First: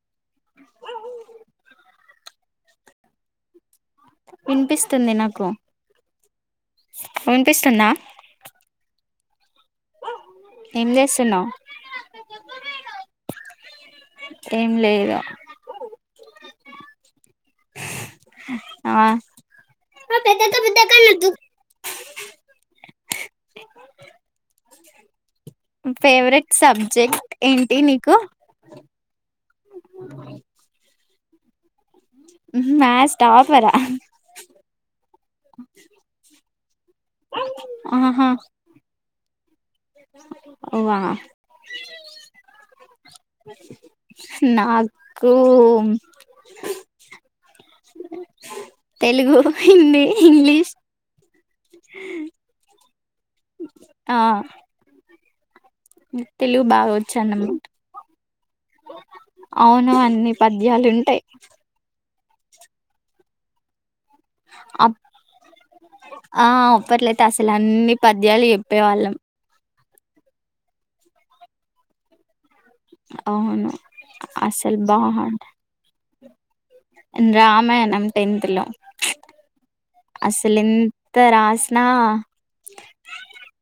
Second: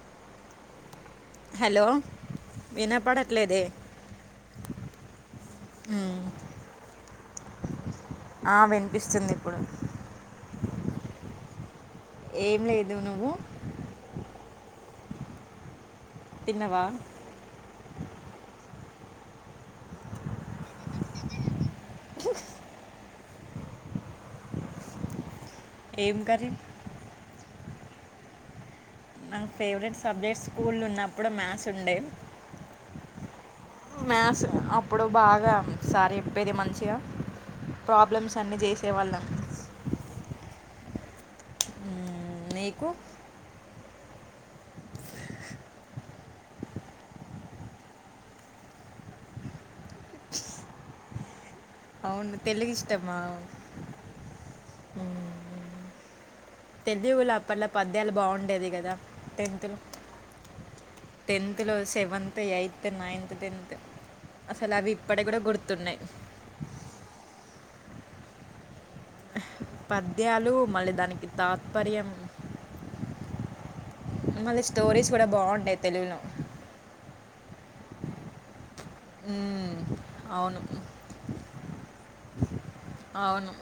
అ hello వినపడట్లేదే వినిపిస్తుంది నాకు వినిపిస్తుందా ఆ వినిపిస్తుంది ఇప్పుడు ఏం చేస్తున్నా్ ఏం లేదు నువ్వు ఏం లేదు తిన్నావా ఆ పెద్ద అక్క ఏం కర్రీ ఫేవరెట్ సబ్జెక్ట్ ఏంటి నీకు నాకు ఫేవరెట్ సబ్జెక్ట్ స్కూల్ ఉన్నప్పుడు మ్యాథ్స్ ఉండే మ్యాథ్స్ టాప్ మ్యా్స్ అప్పుడు బాగా సారి చెప్పేది మంచిగా ప్రాబ్లమ్స్ అన్ని చేసే వాళ్ళం వో మ్మ్, నీకు నాకు తెలుగు హిందీ ఇంగ్లీష్ అవును తెలుగు ఇష్టమా ఆ తెలుగు బాగా వచ్చు తెదిలో అన్నమాట అప్పట్లో పద్యాలు బాగుండేది కదా టెన్త్లో అవును అన్నిీ పద్యాలు ఉంటాయి టెన్త్లో సెవెంత్ ఎయిత్ నైన్త్ టెన్త్ అసలు అవి అప్ ఇప్పటి కూడా గుర్తున్నాయి ఆ అప్పట్లయితే అన్ని పద్యాలు చెప్పేవాళ్ళం పద్యాలు మళ్ళీ దానికి తాత్పర్యం అవును మళ్ళ అసలు స్టోరీస్ కూడా బాగుంట బాగుంటాయి తెలుగులో రామాయణం టెన్త్ లో మ్మ్. అసలు అవును ఎంత రాసినా అవును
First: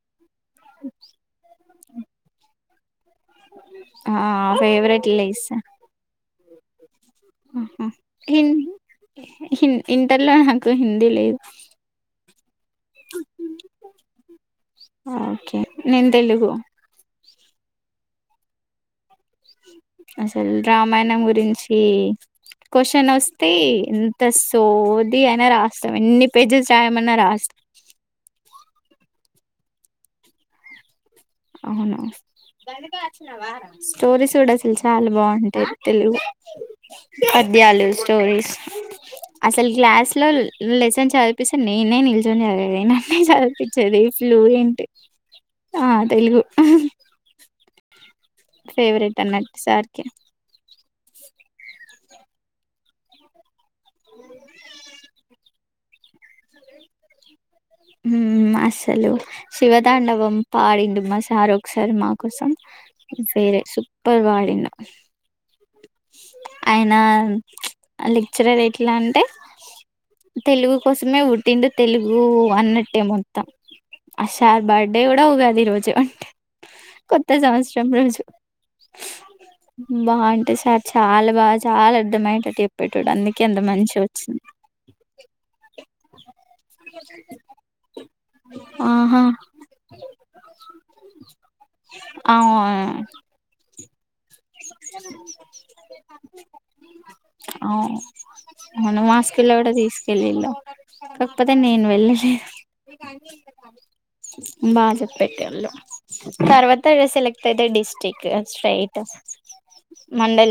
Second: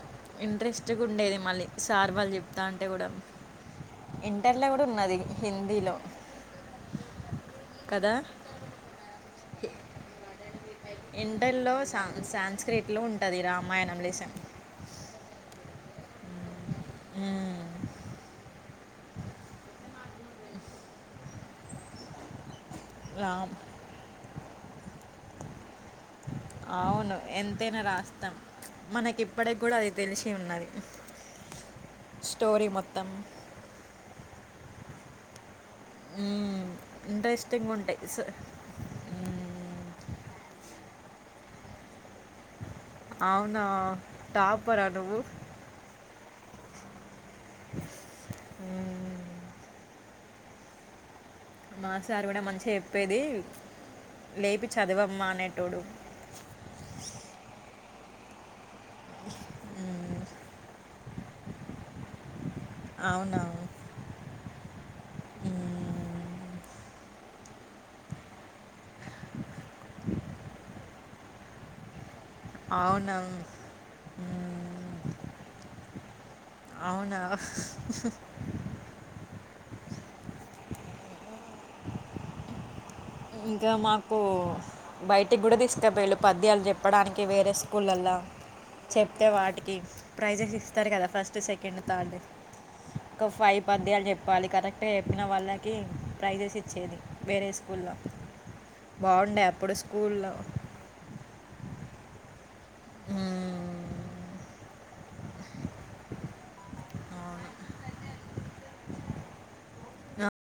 ఇంట్రెస్ట్గా ఉండేది మళ్ళీ సార్ వాళ్ళు చెప్తా అంటే కూడా ఆ ఇంటర్లో కూడా ఫేవరట్ ఉన్నది లెసన్ హిందీలో కదా హ్మ్ హిందీ ఇంటర్ లో ఇంటల్లో సా సాన్స్క్రిట్లు ఉంటుంది రామాయణం లేసన్ ఓకే నేను తెలుగు హ్మ్ అసలు రామాయణం గురించి క్వాశాన్ వస్తే రామ్ ఎంత సోది అయిన రాస్తాం ఎన్ని పేజెస్ రాయమన్నా అవును రాస్తాం ఎంతైనా రాస్తాం మనకి ఇప్పటి కూడా అది తెలిసి ఉన్నది అవును స్టోరీ మొత్తం స్టోరీస్ కూడా అసలు చాలా బాగుంటాయి తెలుగు హ్మ్. ఇంట్రెస్టింగ్‌గా పద్యాలు ఉంటాయి. స్ స్టోరీస్ అసలు హ్మ్. క్లాస్ ల్లో లెసన్ చదిపిస్తే నేనే నిల్చున్నే దాన్ని ఏదైనంటే అవునా! చదిపించేది ఫ్లూ ఏంటి టాపరా నువ్వు? ఆ తెలుగు హ్మ్. ఫేవరెట్ అన్నట్టు సార్కిే మాసారు కూడా మంచిగా చెప్పేది లేపి చదువమ్మ అనేటోడు [inaudible] హు అస్సలు శివతాండవం పడిండు మా సార్ ఒకసారి మా కోసం అవునా! సేరే సూపర్ పాడిండు హ్మ్. ఆయన లెక్చరర్ ఎట్లా అంటే తెలుగు కోసమే పుట్టిండు తెలుగు వన్నట్టే అవునా! మొత్తం ఆసార్ బర్త్డే హ్మ్. కూడా ఉగాదు రోజు అంటే అవునా బాగుంటే సార్ చాలా బాగా చాలా అర్థమ్యేటట్టు ఇంకా మాకు బయటికి కూడా దిష్ట బేల్ పద్యాలు చెప్పడానికి వేరే స్కూళల్లో ఆహా చెప్తే వాటికి ప్రైజెస్ ఇస్తారు కదా ఫస్ట్ సెకండ్ థర్డ్ అవు ఒక ఫైవ్ పద్యాలు చెప్ప పాలి కరెక్ట్గా చెప్పిన వాళ్ళకి ప్రైజెస్ ఇచ్చేది వేరే స్కూల్లో అవును మా బాగుండే స్కుల్లో కూడా అప్పుడు స్కూల్లో తీసుకెళ్ళళ్ళు కాకపోతే నేను వెళ్ళలేదు మీకు అన్ని ఈడ [inaudible] బాజ పెట్టే వాళ్ళు తర్వాత ఇగ సెలెక్ట్ అయితే డిస్టిక్ స్ట్రేట్ మండలి